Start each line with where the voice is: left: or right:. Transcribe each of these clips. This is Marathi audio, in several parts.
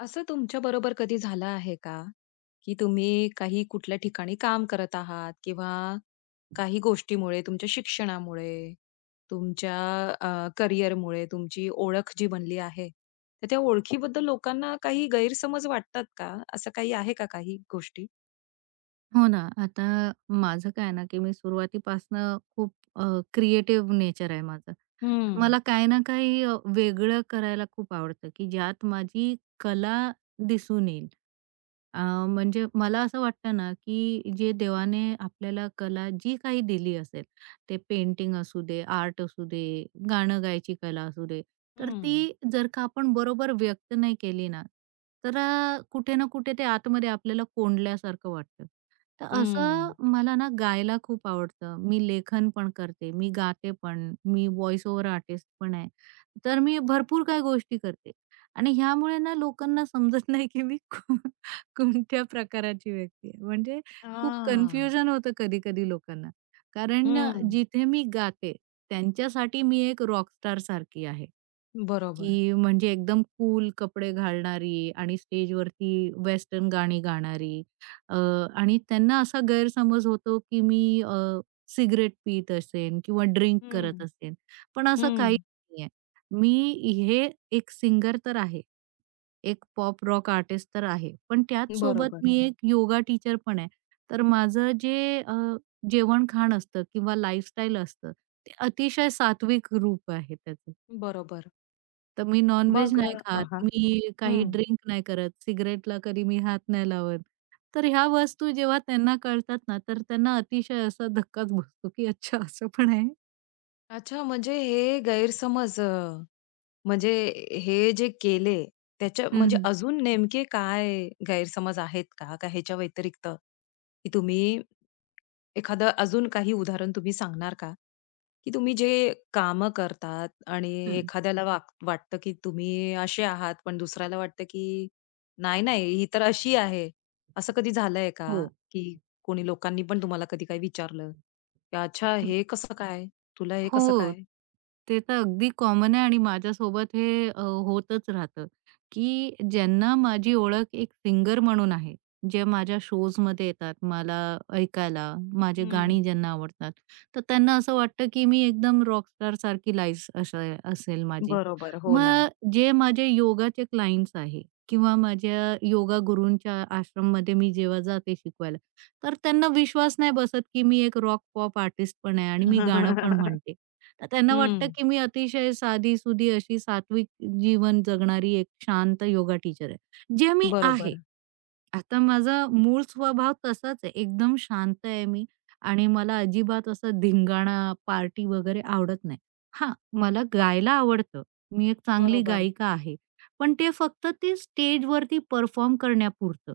left: असं तुमच्याबरोबर कधी झालं आहे का, की तुम्ही काही कुठल्या ठिकाणी काम करत आहात किंवा काही गोष्टीमुळे, तुमच्या शिक्षणामुळे, तुमच्या करिअरमुळे तुमची ओळख जी बनली आहे, तर त्या ओळखीबद्दल लोकांना काही गैरसमज वाटतात का? असं काही आहे का काही गोष्टी?
right: हो ना. आता माझं काय आहे ना, की मी सुरुवातीपासनं खूप क्रिएटिव्ह नेचर आहे माझं.
left: हं,
right: मला काही ना काही वेगळं करायला खूप आवडतं, की ज्यात माझी कला दिसून येईल. अ, म्हणजे मला असं वाटतं ना, की जे देवाने आपल्याला कला जी काही दिली असेल, ते पेंटिंग असू दे, आर्ट असू दे, गाणं गायची कला असू दे, तर
left: हं,
right: ती जर का आपण बरोबर व्यक्त नाही केली ना, तर कुठे ना कुठे ते आतमध्ये आपल्याला कोंडल्यासारखं वाटतं. तर
left: हं.
right: असं मला ना गायला खूप आवडतं. मी लेखन पण करते, मी गाते पण, मी व्हॉईस ओव्हर आर्टिस्ट पण आहे. तर मी भरपूर काही गोष्टी करते आणि ह्यामुळे ना लोकांना समजत नाही, की मी कोणत्या प्रकाराची व्यक्ती आहे? म्हणजे खूप
left: हां.
right: कन्फ्युजन होतं कधी-कधी लोकांना. कारण
left: हं.
right: जिथे मी गाते त्यांच्यासाठी मी एक रॉकस्टार सारखी आहे,
left: बरोबर.
right: की म्हणजे एकदम कूल कपडे घालणारी आणि स्टेजवरती वेस्टर्न गाणी गाणारी अ, आणि त्यांना असा गैरसमज होतो, की मी सिगारेट पीत असेन किंवा ड्रिंक करत
left: हं,
right: असेन. पण असं काही
left: हं.
right: नाहीये. मी हे एक सिंगर तर आहे. एक पॉप रॉक आर्टिस्ट तर आहे. पण त्याच सोबत
left: बरोबर,
right: मी हं. एक योगा टीचर पण आहे. तर माझं जे अ, जेवण-खाण असतं किंवा लाईफस्टाईल असतं, ते अतिशय सात्विक रूप आहे त्याचं.
left: बरोबर.
right: तर मी नॉन-व्हेज
left: मग
right: नाही
left: हां,
right: खात,
left: हां.
right: मी काही ड्रिंक नाही करत, सिगारेटला कधी मी हात नाही लावत. तर ह्या वस्तू जेव्हा त्यांना कळतात ना, तर त्यांना अतिशय असा धक्काच बसतो, की अच्छा असं पण आहे.
left: अच्छा, म्हणजे हे गैरसमज म्हणजे हे जे केले त्याच्या
right: हं,
left: म्हणजे
right: हं.
left: अजून नेमके काय गैरसमज आहेत का? का ह्याच्या व्यतिरिक्त, की तुम्ही एखादं अजून काही उदाहरण तुम्ही सांगणार का? की तुम्ही जे कामं करतात आणि
right: हं.
left: एखाद्याला वाक वाटतं की तुम्ही असे आहात, पण दुसऱ्याला वाटतं की नाही, ही तर अशी आहे. असं कधी झालंय का?
right: हो.
left: की कोणी लोकांनी पण तुम्हाला कधी काही विचारलं? की "अच्छा हे कसं काय? तुला हे कसं
right: हो.
left: काय?"
right: ते तर अगदी कॉमन आहे आणि माझ्यासोबत हे होतच राहतं, की ज्यांना माझी ओळख एक सिंगर म्हणून आहे, जे माझ्या शोजमध्ये येतात मला ऐकायला, माझी गाणी
left: हं.
right: ज्यांना आवडतात, तर त्यांना असं वाटतं, की मी एकदम रॉकस्टारसारखी लाईफ असेल माझी.
left: बरोबर. हो ना.
right: मग जे माझे योगाचे क्लायंट्स आहे किंवा माझ्या योगा गुरूंच्या आश्रममध्ये मी जेव्हा जाते शिकवायला, तर त्यांना विश्वास नाही बसत, की मी एक रॉक पॉप आर्टिस्ट पण आहे आणि मी गाणं पण म्हणते. तर त्यांना वाटतं
left: हं,
right: की मी अतिशय साधी-सुधी अशी सात्विक जीवन जगणारी एक शांत योगा टीचर आहे, जे मी आहे.
left: बरोबर,
right: आता माझा मूळ स्वभाव तसाच आहे. एकदम शांत आहे मी आणि मला अजिबात असा धिंगाणा, पार्टी वगैरे आवडत नाही. हां, मला गायला आवडतं. मी एक चांगली
left: बरोबर.
right: गायिका आहे. पण ते फक्त ते स्टेजवरती परफॉर्म करण्यापुरतं.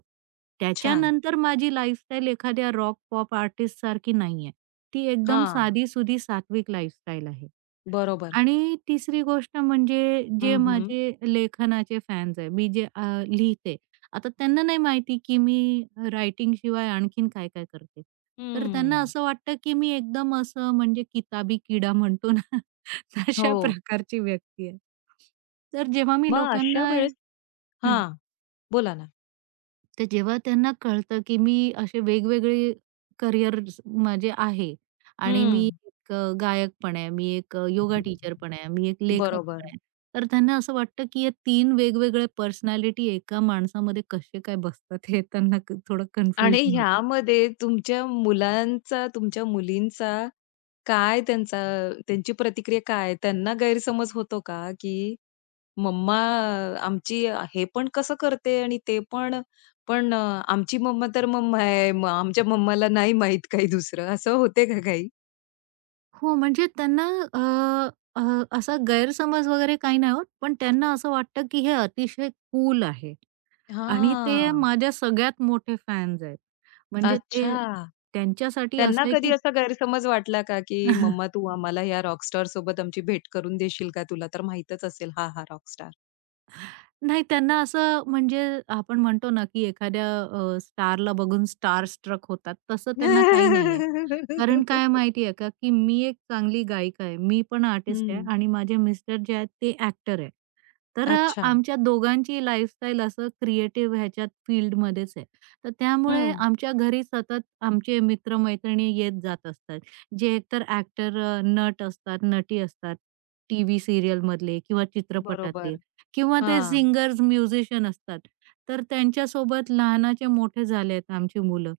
left: छान.
right: त्याच्यानंतर माझी लाईफस्टाईल एखाद्या रॉक, पॉप आर्टिस्टसारखी नाहीये. ती एकदम
left: हां,
right: साधी-सुधी सात्विक लाईफस्टाईल आहे.
left: बरोबर.
right: आणि तिसरी गोष्ट म्हणजे जे
left: हं, हं.
right: माझे लेखनाचे फॅन्स आहे, मी जे लिहिते. आता त्यांना नाही माहिती की मी रायटिंग शिवाय आणखीन काय-काय करते. तर त्यांना असं वाटतं की मी एकदम असं म्हणजे किताबी किडा म्हणतो ना, तशा
left: हो.
right: प्रकारची व्यक्ती आहे. तर जेव्हा मी
left: मग अशा
right: लोकांना
left: वेळेस
right: हं.
left: हां, बोला ना.
right: तर जेव्हा त्यांना कळतं, की मी असे वेगवेगळे करिअर्स माझे आहे आणि मी
left: हं.
right: एक गायक पण आहे, मी एक योगा टीचर पण आहे, मी एक लेखक पण
left: बरोबर.
right: आहे. तर त्यांना असं वाटतं, की या तीन वेगवेगळ्या पर्सनॅलिटी एका माणसामध्ये कसे काय बसतात हे त्यांना थोडं
left: आणि
right: कन्फ्युजन होतं.
left: ह्यामध्ये तुमच्या मुलांचा, तुमच्या मुलींचा काय त्यांचा त्यांची प्रतिक्रिया काय? त्यांना गैरसमज होतो का की मम्मा आमची हे पण कसं करते आणि ते पण. पण आमची मम्मा तर मम्मा आहे. मग आमच्या मम्माला नाही माहीत काही दुसरं असं होते का काही?
right: हो, म्हणजे त्यांना अ, अ, असा गैरसमज वगैरे काही नाही होत, पण त्यांना असं वाटतं, की हे अतिशय कूल आहे आणि ते
left: हां.
right: माझ्या सगळ्यात मोठे फॅन्स आहेत. म्हणजे ते
left: अच्छा.
right: त्यांच्यासाठी
left: त्यांना
right: असं आहे,
left: कधी
right: की
left: असा गैरसमज वाटला का, की "मम्मा तू आम्हाला या रॉकस्टार सोबत आमची भेट करून देशील का? तुला तर माहीतच असेल हा, हा रॉकस्टार."
right: नाही त्यांना असं म्हणजे आपण म्हणतो ना, की एखाद्या स्टारला बघून स्टार स्ट्रक होतात, तसं त्यांना काही नाहीये. कारण काय माहिती आहे का, की मी एक चांगली गायिका आहे. मी पण आर्टिस्ट आहे
left: हं.
right: आणि माझे मिस्टर जे आहेत ते ॲक्टर आहे. तर
left: अच्छा.
right: आमच्या दोघांची लाईफस्टाईल असं क्रिएटिव्ह ह्याच्यात फील्डमध्येच आहे. तर त्यामुळे
left: हं.
right: आमच्या घरी सतत आमचे मित्र येत जात असतात. जे एकतर ॲक्टर नट असतात, नटी असतात, टीव्ही सीरियलमधले किंवा चित्रपटातले.
left: बरोबर.
right: किंवा ते
left: हां.
right: सिंगर्स, म्युझिशियन असतात. तर त्यांच्यासोबत लहानाचे मोठे झालेत आमची मुलं.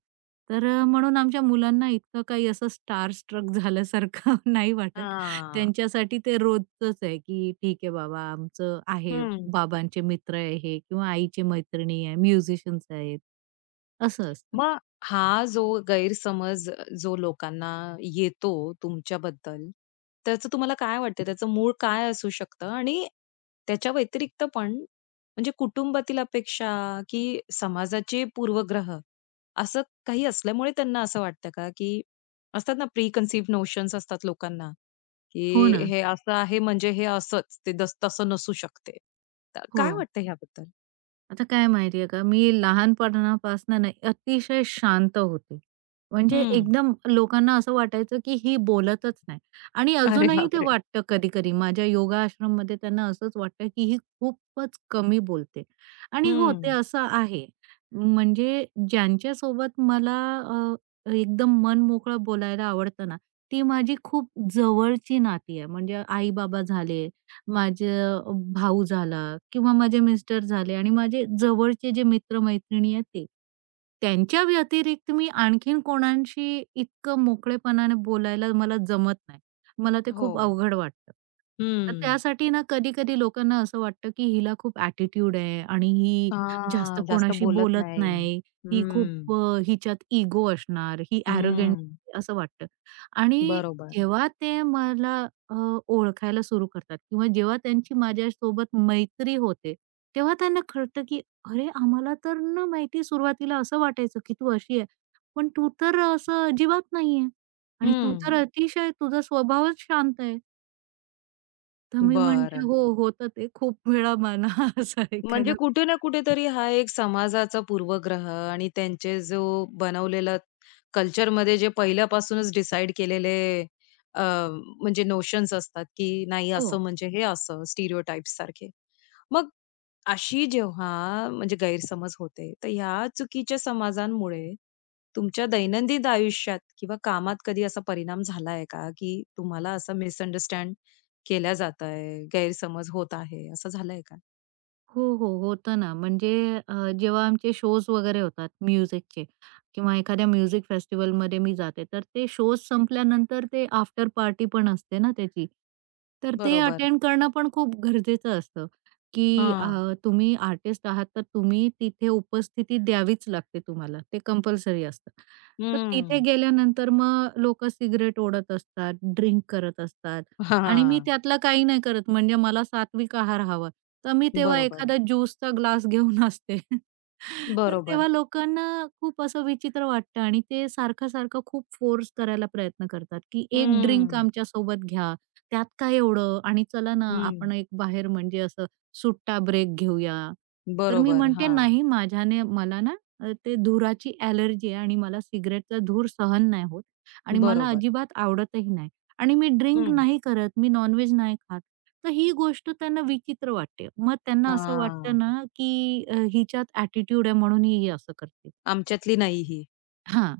right: तर म्हणून आमच्या मुलांना इतकं काही असं स्टार स्ट्रक झाल्यासारखं नाही वाटत.
left: हां.
right: त्यांच्यासाठी ते रोजचंच आहे, की ठीक आहे बाबा आमचं आहे,
left: हं.
right: बाबांचे मित्र आहे हे किंवा आईची मैत्रिणी आहे, म्युझिशियन्स आहेत, असं असतं.
left: मग हा जो गैरसमज जो लोकांना येतो तुमच्याबद्दल, त्याचं तुम्हाला काय वाटतं? त्याचं मूळ काय असू शकतं? आणि त्याच्या व्यतिरिक्त पण म्हणजे कुटुंबातील अपेक्षा की समाजाचे पूर्वग्रह असं काही असल्यामुळे त्यांना असं वाटतं का? की असतात ना प्री कन्सीव्ह नोशन्स असतात लोकांना, की
right: हो ना.
left: हे असं आहे म्हणजे हे असंच, ते दस तसं नसू शकते. तर
right: हो.
left: काय वाटतं ह्याबद्दल?
right: आता काय माहितीये का, मी लहानपणापासनं ना अतिशय शांत होते. म्हणजे
left: हं.
right: एकदम लोकांना असं वाटायचं, की ही बोलतच नाही आणि
left: अरे
right: अजूनही ते
left: बापरे!
right: वाटतं कधी-कधी माझ्या योगा आश्रममध्ये त्यांना असंच वाटतं, की ही खूपच कमी बोलते आणि हो, ते
left: हं.
right: असं आहे. म्हणजे ज्यांच्यासोबत मला एकदम मनमोकळं बोलायला आवडतं ना, ती माझी खूप जवळची नाती आहे. म्हणजे आई-बाबा झाले माझे भाऊ झाला किंवा माझे मिस्टर झाले आणि माझे जवळचे जे मित्र-मैत्रिणी आहेत ते. त्यांच्या व्यतिरिक्त मी आणखीन कोणाशी इतकं मोकळेपणाने बोलायला मला जमत नाही. मला ते
left: हो.
right: खूप अवघड वाटतं. तर
left: हम्म.
right: त्यासाठी ना कधी-कधी लोकांना असं वाटतं, की हिला खूप ॲटिट्यूड आहे आणि ही जास्त
left: हां, जास्त
right: कोणाशी
left: बोलत
right: बोलत
left: नाही.
right: नाही. ही खूप
left: हम्म,
right: हिच्यात इगो असणार, ही ॲरोगंट
left: हम्म.
right: असं वाटतं आणि
left: बरोबर.
right: जेव्हा ते मला अ, ओळखायला सुरू करतात किंवा जेव्हा त्यांची माझ्यासोबत मैत्री होते, तेव्हा त्यांना कळतं, की "अरे, आम्हाला तर ना माहिती सुरुवातीला असं वाटायचं, की तू अशी आहे. पण तू तर असं अजिबात नाही आणि तू
left: हम्म.
right: तर अतिशय तुझा स्वभावच शांत आहे." तर मी म्हणते,
left: बरं.
right: "हो, होतं ते खूप वेळा मला असं
left: म्हणजे
right: ऐकायला" भेटतं.
left: कुठे ना कुठेतरी हा एक समाजाचा पूर्वग्रह आणि त्यांचे जो बनवलेला कल्चरमध्ये जे पहिल्यापासूनच डिसाईड केलेले अ, म्हणजे नोशन्स असतात, की नाही असं
right: हो.
left: म्हणजे हे असं स्टिरियोटाइप्स सारखे. मग अशी जेव्हा म्हणजे गैरसमज होते, तर ह्या चुकीच्या समाजांमुळे तुमच्या दैनंदिन आयुष्यात किंवा कामात कधी असा परिणाम झाला का, की तुम्हाला असं मिसअंडरस्टँड केल्या जात आहे, गैरसमज होत आहे, असं झालंय का?
right: हो, हो. होतं ना. म्हणजे जेव्हा आमचे शोज वगैरे होतात म्युझिकचे किंवा एखाद्या म्युझिक फेस्टिव्हलमध्ये मी जाते, तर ते शोज संपल्यानंतर ते आफ्टर पार्टी पण असते ना त्याची. तर ते
left: बरोबर.
right: अटेंड करणं पण खूप गरजेचं असतं, की
left: हां.
right: तुम्ही आर्टिस्ट आहात, तर तुम्ही तिथे उपस्थिती द्यावीच लागते तुम्हाला. ते कंपल्सरी असतं. तर तिथे
left: हं.
right: गेल्यानंतर मग लोकं सिगारेट ओढत असतात, ड्रिंक करत असतात आणि मी
left: हां.
right: त्यातलं काही नाही करत. म्हणजे मला सात्विक आहार हवा. तर मी तेव्हा
left: बरोबर.
right: एखादा ज्यूसचा ग्लास घेऊन असते. तर
left: बरोबर.
right: तेव्हा लोकांना खूप असं विचित्र वाटतं आणि ते सारखं-सारखं खूप फोर्स करायला प्रयत्न करतात, की एक ड्रिंक
left: हं.
right: आमच्यासोबत घ्या, त्यात काय एवढं आणि चला ना
left: हं.
right: आपण एक बाहेर म्हणजे असं सुट्टा ब्रेक घेऊया. तर मी
left: बरोबर.
right: म्हणते
left: हां.
right: नाही माझ्याने मला ना ते धुराची ॲलर्जी आहे आणि मला सिगारेटचा धूर सहन नाही होत आणि मला
left: बरोबर.
right: अजिबात आवडतही नाही आणि मी ड्रिंक
left: हं.
right: नाही करत, मी नॉन नाही खात. तर ही गोष्ट त्यांना विचित्र वाटते. मग त्यांना असं वाटतं
left: हां.
right: ना, की हिच्यात ॲटिट्यूड आहे म्हणून ही असं करते.
left: आमच्यातली नाही ही.
right: हां.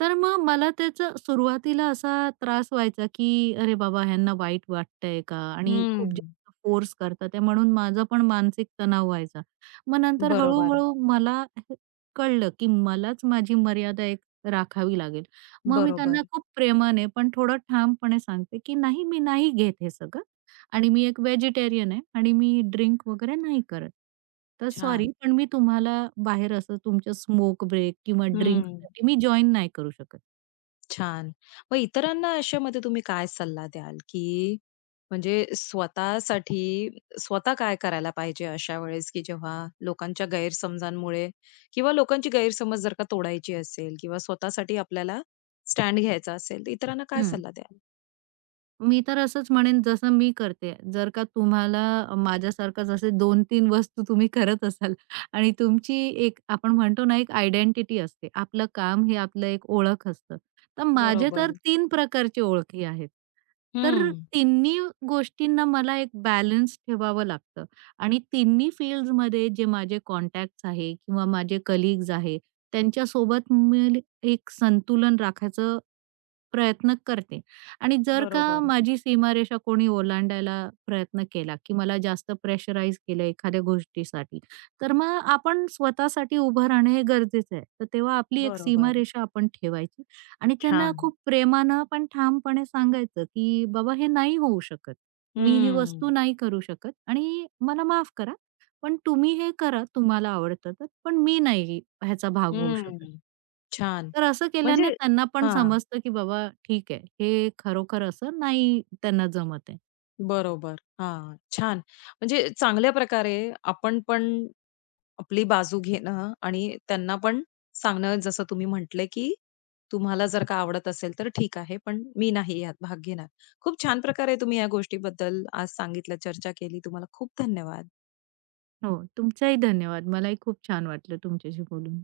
right: तर मग मला त्याचा सुरुवातीला असा त्रास व्हायचा, की अरे बाबा ह्यांना वाईट वाटतंय का? आणि
left: हं.
right: खूप जास्त फोर्स करतात ते, म्हणून माझा पण मानसिक तणाव व्हायचा. मग नंतर
left: बरोबर.
right: हळू-हळू मला हे कळलं, की मलाच माझी मर्यादा एक राखावी लागेल. मग मी
left: बरोबर.
right: त्यांना खूप प्रेमाने पण थोडं ठामपणे सांगते, की नाही मी नाही घेत हे सगळं. आणि मी एक व्हेजिटेरियन आहे आणि मी ड्रिंक वगैरे नाही करत. तर सॉरी,
left: छान.
right: पण मी तुम्हाला बाहेर असं तुमच्या स्मोक ब्रेक किंवा
left: हं.
right: ड्रिंकसाठी मी जॉइन नाही करू शकत.
left: छान. मग इतरांना अशामध्ये तुम्ही काय सल्ला द्याल, की म्हणजे स्वतःसाठी स्वतः काय करायला पाहिजे अशा वेळेस, की जेव्हा लोकांच्या गैरसमजांमुळे किंवा लोकांची गैरसमज जर का तोडायची असेल किंवा स्वतःसाठी आपल्याला स्टँड घ्यायचा असेल, तर इतरांना काय सल्ला द्याल?
right: मी तर असंच म्हणेन जसं मी करते. जर का तुम्हाला माझ्यासारखंच असे 2-3 वस्तू तुम्ही करत असाल आणि तुमची एक आपण म्हणतो ना, एक आयडेंटिटी असते. आपलं काम हे आपलं एक ओळख असतं. तर माझे तर
left: बरोबर.
right: 3 प्रकारची ओळखी आहेत. तर
left: हं.
right: तिन्ही गोष्टींना मला एक बॅलन्स ठेवावं लागतं आणि तिन्ही फील्ड्समध्ये जे माझे कॉन्टॅक्ट्स आहे किंवा माझे कलीग्स आहे, त्यांच्यासोबत मी एक संतुलन राखायचं प्रयत्न करते आणि जर का
left: बरोबर,
right: माझी सीमारेषा कोणी ओलांडायला प्रयत्न केला, की मला जास्त प्रेशराईज केलं एखाद्या गोष्टीसाठी, तर मग आपण स्वतःसाठी उभं राहणं हे गरजेचं आहे. तर तेव्हा आपली एक
left: बरोबर.
right: सीमारेषा आपण ठेवायची आणि त्यांना
left: छान.
right: खूप प्रेमानं पण ठामपणे सांगायचं, की "बाबा हे नाही होऊ शकत. मी ही
left: हं,
right: वस्तू नाही करू शकत आणि मला माफ करा." पण तुम्ही हे करा, तुम्हाला आवडतं तर, पण मी नाही ह्याचा भाग होऊ शकत.
left: हं. छान.
right: तर असं
left: म्हणजे
right: केल्याने त्यांना पण
left: हां.
right: समजतं, की बाबा ठीक आहे, हे खरोखर असं नाही त्यांना जमत आहे.
left: बरोबर. हां, छान. म्हणजे चांगल्या प्रकारे आपण पण आपली बाजू घेणं आणि त्यांना पण सांगणं जसं तुम्ही म्हटले, की तुम्हाला जर का आवडत असेल तर ठीक आहे, पण मी नाही यात भाग घेणार. खूप छान प्रकारे तुम्ही या गोष्टीबद्दल आज सांगितलं, चर्चा केली. तुम्हाला खूप धन्यवाद.
right: हो, तुमचाही धन्यवाद. मलाही खूप छान वाटलं तुमच्याशी बोलून.